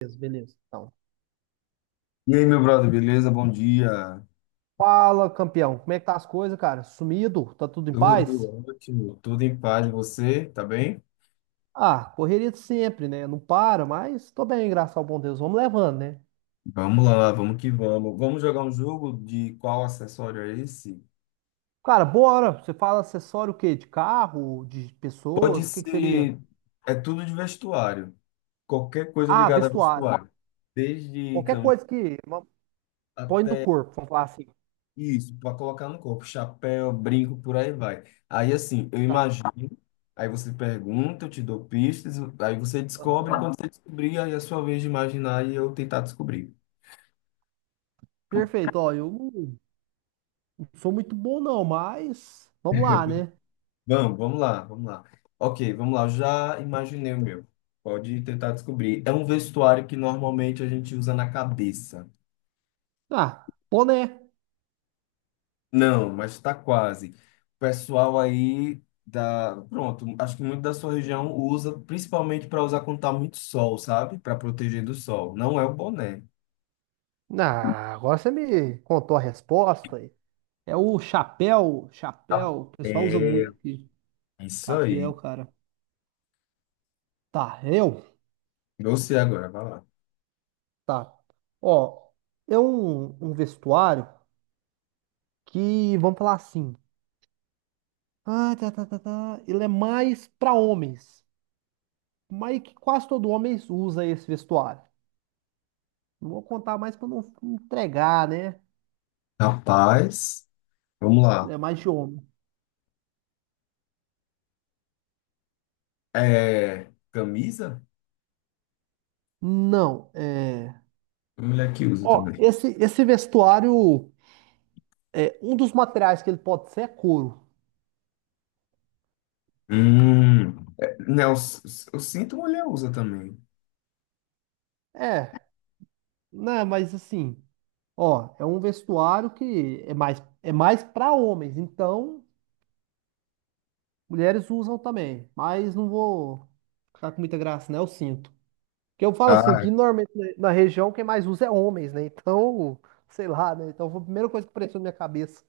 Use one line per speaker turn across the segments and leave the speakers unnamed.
Beleza, beleza. Então,
E aí, meu brother, beleza? Bom dia.
fala, campeão. Como é que tá as coisas, cara? Sumido? Tá tudo em paz?
Tudo ótimo, tudo em paz. E você, tá bem?
Ah, correria de sempre, né? Não para, mas tô bem, graças ao bom Deus. Vamos levando, né?
Vamos lá, vamos que vamos. Vamos jogar um jogo de qual acessório é esse?
Cara, bora. Você fala acessório o quê? De carro? De
Pode
pessoas? O que que seria?
ser, é tudo de vestuário. Qualquer coisa
Ah,
ligada a
vestuário.
vestuário. Desde
Qualquer
camisa
coisa que põe no
até
corpo, vamos falar assim.
isso, para colocar no corpo, chapéu, brinco, por aí vai. Aí assim, eu
Tá.
imagino, aí você pergunta, eu te dou pistas, aí você descobre,
Aham.
quando você descobrir, aí é a sua vez de imaginar e eu tentar descobrir.
Perfeito. Ó, eu não sou muito bom, não, mas vamos lá, né?
Vamos, vamos lá. Ok, vamos lá. Eu já imaginei o meu. Pode tentar descobrir. É um vestuário que normalmente a gente usa na cabeça.
Ah, boné.
Não, mas tá quase. O pessoal aí da. Pronto, acho que muito da sua região usa, principalmente para usar quando tá muito sol, sabe? Para proteger do sol. Não é o boné.
Ah, agora você me contou a resposta aí. É o chapéu,
Tá.
chapéu, o pessoal usa muito aqui.
É isso aí.
Chapéu, cara. Tá, eu?
Você agora, vai lá.
Tá. Ó, é um vestuário que, vamos falar assim, ah, tá, ele é mais pra homens, mas que quase todo homem usa esse vestuário. Não vou contar mais pra não entregar, né?
Rapaz, vamos
Ele
lá.
é mais de homem.
É camisa?
Não.
Mulher que usa
Ó,
também.
esse vestuário, é, um dos materiais que ele pode ser é couro.
É, não, o cinto mulher usa também.
É, né, mas assim. Ó, é um vestuário que é mais para homens, então mulheres usam também, mas não vou ficar com muita graça, né? Eu sinto. Porque eu falo assim,
Ah,
que
é.
normalmente na região quem mais usa é homens, né? Então, sei lá, né? Então foi a primeira coisa que apareceu na minha cabeça.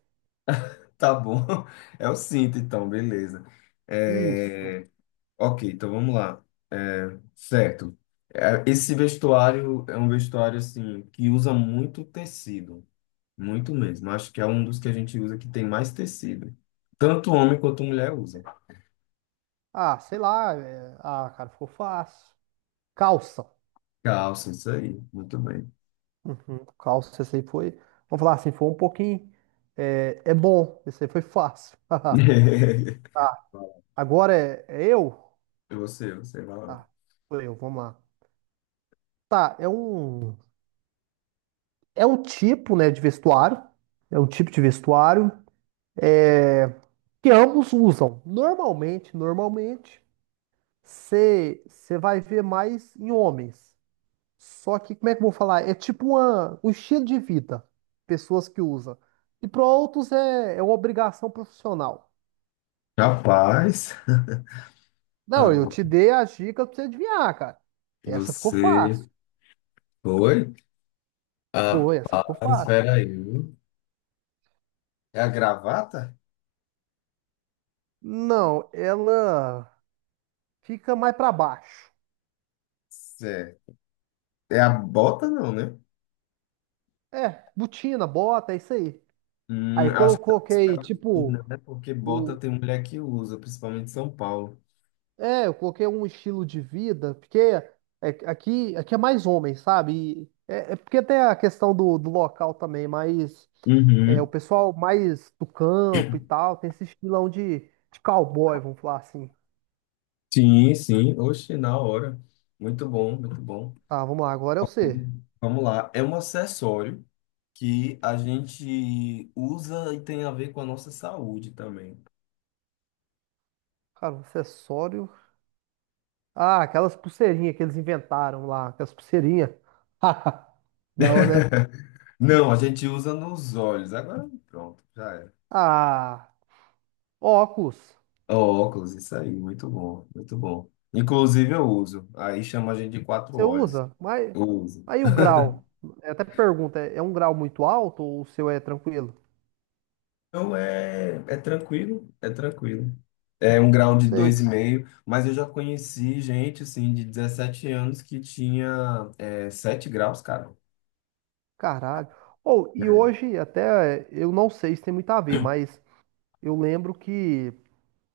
Tá bom. É o cinto, então, beleza.
Isso.
É, ok, então vamos lá. É, certo. É, esse vestuário é um vestuário assim que usa muito tecido, muito mesmo. Acho que é um dos que a gente usa que tem mais tecido. Tanto homem quanto mulher usa.
Ah, sei lá. Ah, cara, ficou fácil. Calça.
Calça, isso aí. Muito bem.
Uhum. Calça, esse aí foi. Vamos falar assim, foi um pouquinho. É bom, esse aí foi fácil. Tá, agora é eu?
Você vai lá.
Tá, sou eu, vamos lá. Tá, é um tipo, né, de vestuário. É um tipo de vestuário é, que ambos usam. Normalmente, você vai ver mais em homens. Só que, como é que eu vou falar? É tipo uma, um estilo de vida. Pessoas que usam. E para outros é uma obrigação profissional.
Rapaz,
Não, eu
agora
te dei a dica pra você adivinhar, cara. Essa ficou
você
fácil.
foi.
Foi, essa
Rapaz,
ficou fácil.
espera aí, viu? É a gravata?
Não, ela. Fica mais pra baixo.
Certo. É a bota, não, né?
É, botina, bota, é isso aí. Aí quando
Acho
eu
que tá mais
coloquei,
pra
tipo,
Minas, né? Porque bota
o...
tem mulher que usa, principalmente em São Paulo.
eu coloquei um estilo de vida, porque aqui é mais homem, sabe? E é porque tem a questão do local também, mas o
Uhum.
pessoal mais do campo e tal, tem esse estilão de cowboy, vamos falar assim.
Sim, sim. Oxe, na hora. Muito bom, muito bom.
Tá, vamos lá, agora é
Ok.
você.
Vamos lá. É um acessório que a gente usa e tem a ver com a nossa saúde também.
Cara, um acessório. Ah, aquelas pulseirinhas que eles inventaram lá, aquelas pulseirinhas. Não, né?
Não, a gente usa nos olhos. Agora pronto, já era.
Ah. Óculos,
Óculos, isso aí, muito bom, muito bom. Inclusive eu uso, aí chama a gente de quatro
você
olhos,
usa? Mas
eu uso.
aí o grau, eu até pergunta, é um grau muito alto ou o seu é tranquilo?
Então é, é tranquilo, é tranquilo. É um grau de
Sei,
dois e
É.
meio, mas eu já conheci gente, assim, de 17 anos que tinha é, 7 graus, cara.
Caralho. Ou e
É.
hoje até eu não sei se tem muito a ver, mas eu lembro que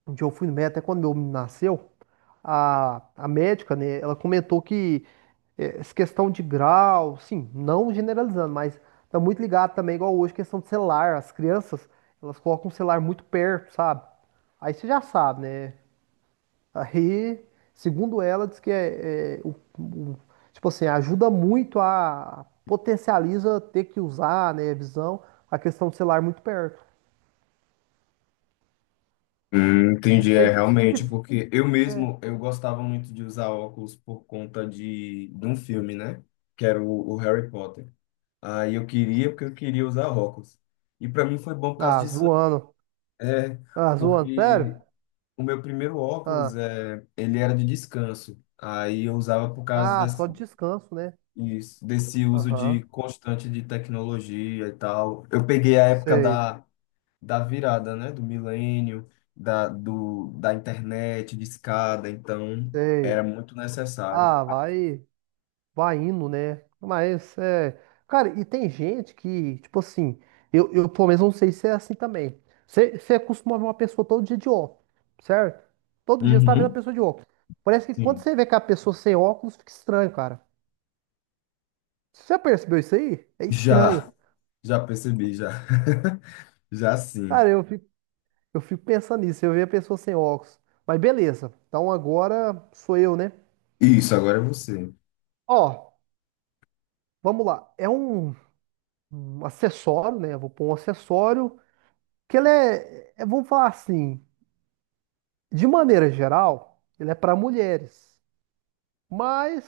um dia eu fui no médico, até quando meu menino nasceu, a médica, né, ela comentou que essa questão de grau, sim, não generalizando, mas tá muito ligado também, igual hoje, questão de celular. As crianças, elas colocam o celular muito perto, sabe? Aí você já sabe, né? Aí, segundo ela, diz que tipo assim, ajuda muito a potencializa ter que usar, né, a visão, a questão do celular muito perto. Não
Entendi, é
sei.
realmente, porque eu mesmo,
É.
eu gostava muito de usar óculos por conta de um filme, né? Que era o Harry Potter. Aí eu queria, porque eu queria usar óculos. E pra mim foi bom por causa
Ah,
disso.
zoando.
É,
Ah, zoando, sério?
porque o meu primeiro óculos,
Ah,
é, ele era de descanso. Aí eu usava por causa
ah,
desse,
só descanso, né?
isso, desse uso de
Aham.
constante de tecnologia e tal. Eu peguei a época
Sei,
da, da virada, né? Do milênio, da internet, de escada então era
sei.
muito necessário.
Ah, vai. Vai indo, né? Mas é. Cara, e tem gente que, tipo assim, eu pelo menos não sei se é assim também. Você costuma ver uma pessoa todo dia de óculos, certo? Todo dia você tá vendo a
Uhum,
pessoa de óculos. Parece que quando
sim.
você vê que a pessoa sem óculos, fica estranho, cara. Você já percebeu isso aí? É estranho.
Já, já percebi, já. Já sim.
Cara, eu fico pensando nisso, eu vejo a pessoa sem óculos. Mas beleza, então agora sou eu, né?
Isso, agora é você.
Ó, vamos lá. É um acessório, né? Eu vou pôr um acessório que ele vamos falar assim. De maneira geral, ele é para mulheres. Mas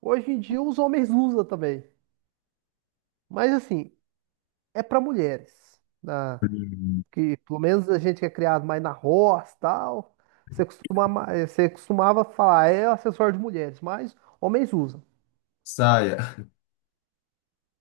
hoje em dia os homens usam também. Mas assim, é para mulheres.
Hum,
Que pelo menos a gente que é criado mais na roça, tal, você costuma, você costumava falar, é acessório de mulheres, mas homens usam.
Saia.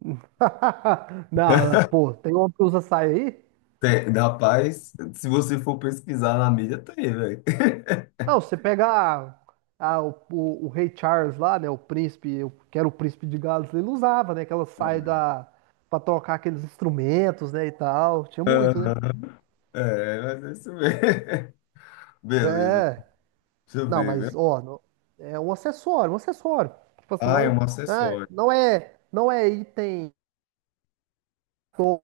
Não, não, pô, tem homem que usa saia aí?
Tem, rapaz, se você for pesquisar na mídia, tem, velho.
Não, você pega o rei Charles lá, né? O príncipe, que era o príncipe de Gales, ele usava, né? Aquela saia da, pra tocar aqueles instrumentos, né? E tal. Tinha muito, né?
Aham, é, mas é isso mesmo. Beleza,
É.
deixa eu
Não,
ver,
mas,
viu?
ó, é um acessório, um acessório. Tipo assim,
Ah, é
não,
um
né,
acessório.
não é item, to-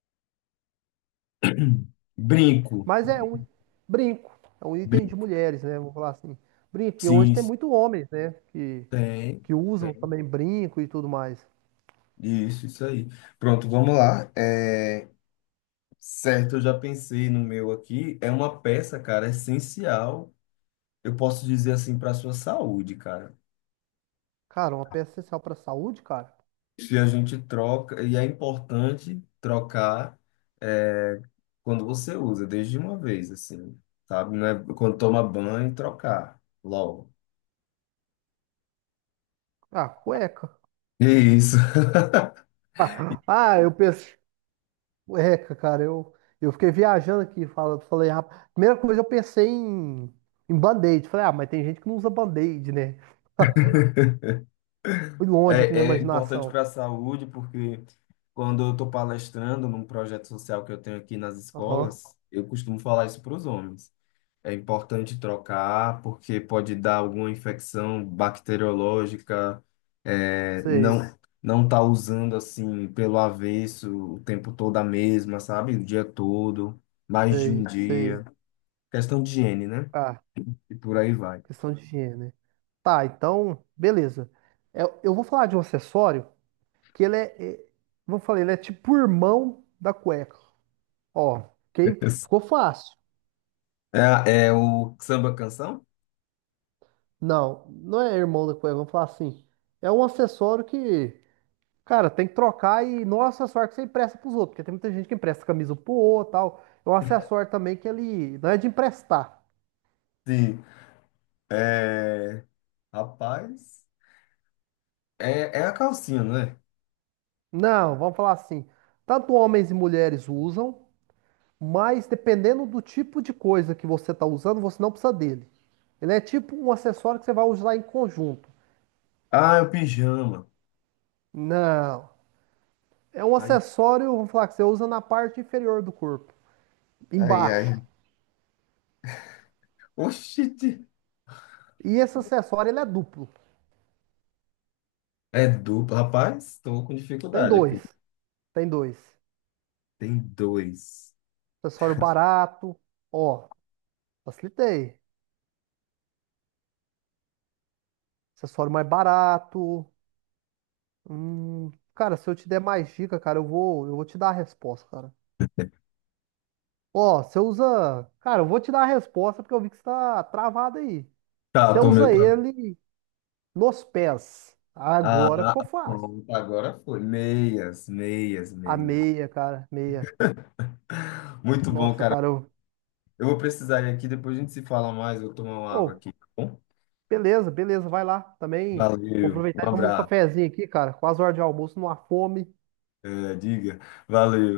Brinco.
mas é um brinco. É um item de
Brinco.
mulheres, né? Vamos falar assim. Brinco, porque hoje
Sim,
tem muito homens, né? Que,
tem,
que usam
tem.
também brinco e tudo mais.
Isso aí. Pronto, vamos lá. É, certo, eu já pensei no meu aqui. É uma peça, cara, essencial. Eu posso dizer assim para sua saúde, cara.
Cara, uma peça essencial pra saúde, cara.
E a gente troca, e é importante trocar, é, quando você usa, desde uma vez, assim, sabe? Não é quando toma banho, trocar logo.
Ah, cueca.
E é isso.
Ah, ah, eu pensei. Cueca, cara. Eu fiquei viajando aqui. Falei, rapaz. Primeira coisa eu pensei em, band-aid. Falei, ah, mas tem gente que não usa band-aid, né? Fui longe aqui na
É, é importante
imaginação.
para a saúde, porque quando eu estou palestrando num projeto social que eu tenho aqui nas
Aham.
escolas, eu costumo falar isso para os homens. É importante trocar, porque pode dar alguma infecção bacteriológica, é,
Sei,
não tá usando assim pelo avesso o tempo todo a mesma, sabe? O dia todo, mais de um
sei, sei.
dia. Questão de higiene, né?
Ah,
E por aí vai.
questão de higiene, né? Tá, então, beleza. Eu vou falar de um acessório que ele é. Vou falar, ele é tipo o irmão da cueca. Ó, ok? Ficou fácil.
É, é o samba canção?
Não, não é irmão da coisa, vamos falar assim. É um acessório que, cara, tem que trocar e não é um acessório que você empresta pros outros, porque tem muita gente que empresta camisa pro outro e tal. É um acessório também que ele não é de emprestar.
Sim. É, rapaz, é, é a calcinha, né?
Não, vamos falar assim. Tanto homens e mulheres usam, mas dependendo do tipo de coisa que você tá usando, você não precisa dele. Ele é tipo um acessório que você vai usar em conjunto.
Ah, é o pijama.
Não, é um
Aí,
acessório, vamos falar que você usa na parte inferior do corpo,
ai, ai.
embaixo.
Oxi,
E esse acessório ele é duplo.
é duplo, rapaz, tô com
Tem
dificuldade aqui.
dois. Tem dois.
Tem dois.
Acessório barato. Ó, facilitei. Acessório mais barato. Cara, se eu te der mais dica, cara, eu vou te dar a resposta, cara. Ó, você usa. Cara, eu vou te dar a resposta porque eu vi que você tá travado aí.
Tá,
Você
tô meu
usa
tá.
ele nos pés. Agora
Ah,
ficou fácil.
pronto, agora foi. Meias, meias,
A
meias.
meia, cara, meia.
Muito bom,
Nossa,
cara.
cara.
Eu vou precisar ir aqui, depois a gente se fala mais. Eu vou tomar uma água
Ô,
aqui, tá bom?
beleza, beleza, vai lá. Também vou
Valeu, um
aproveitar e tomar um
abraço.
cafezinho aqui, cara. Quase hora de almoço, numa fome.
É, diga, valeu.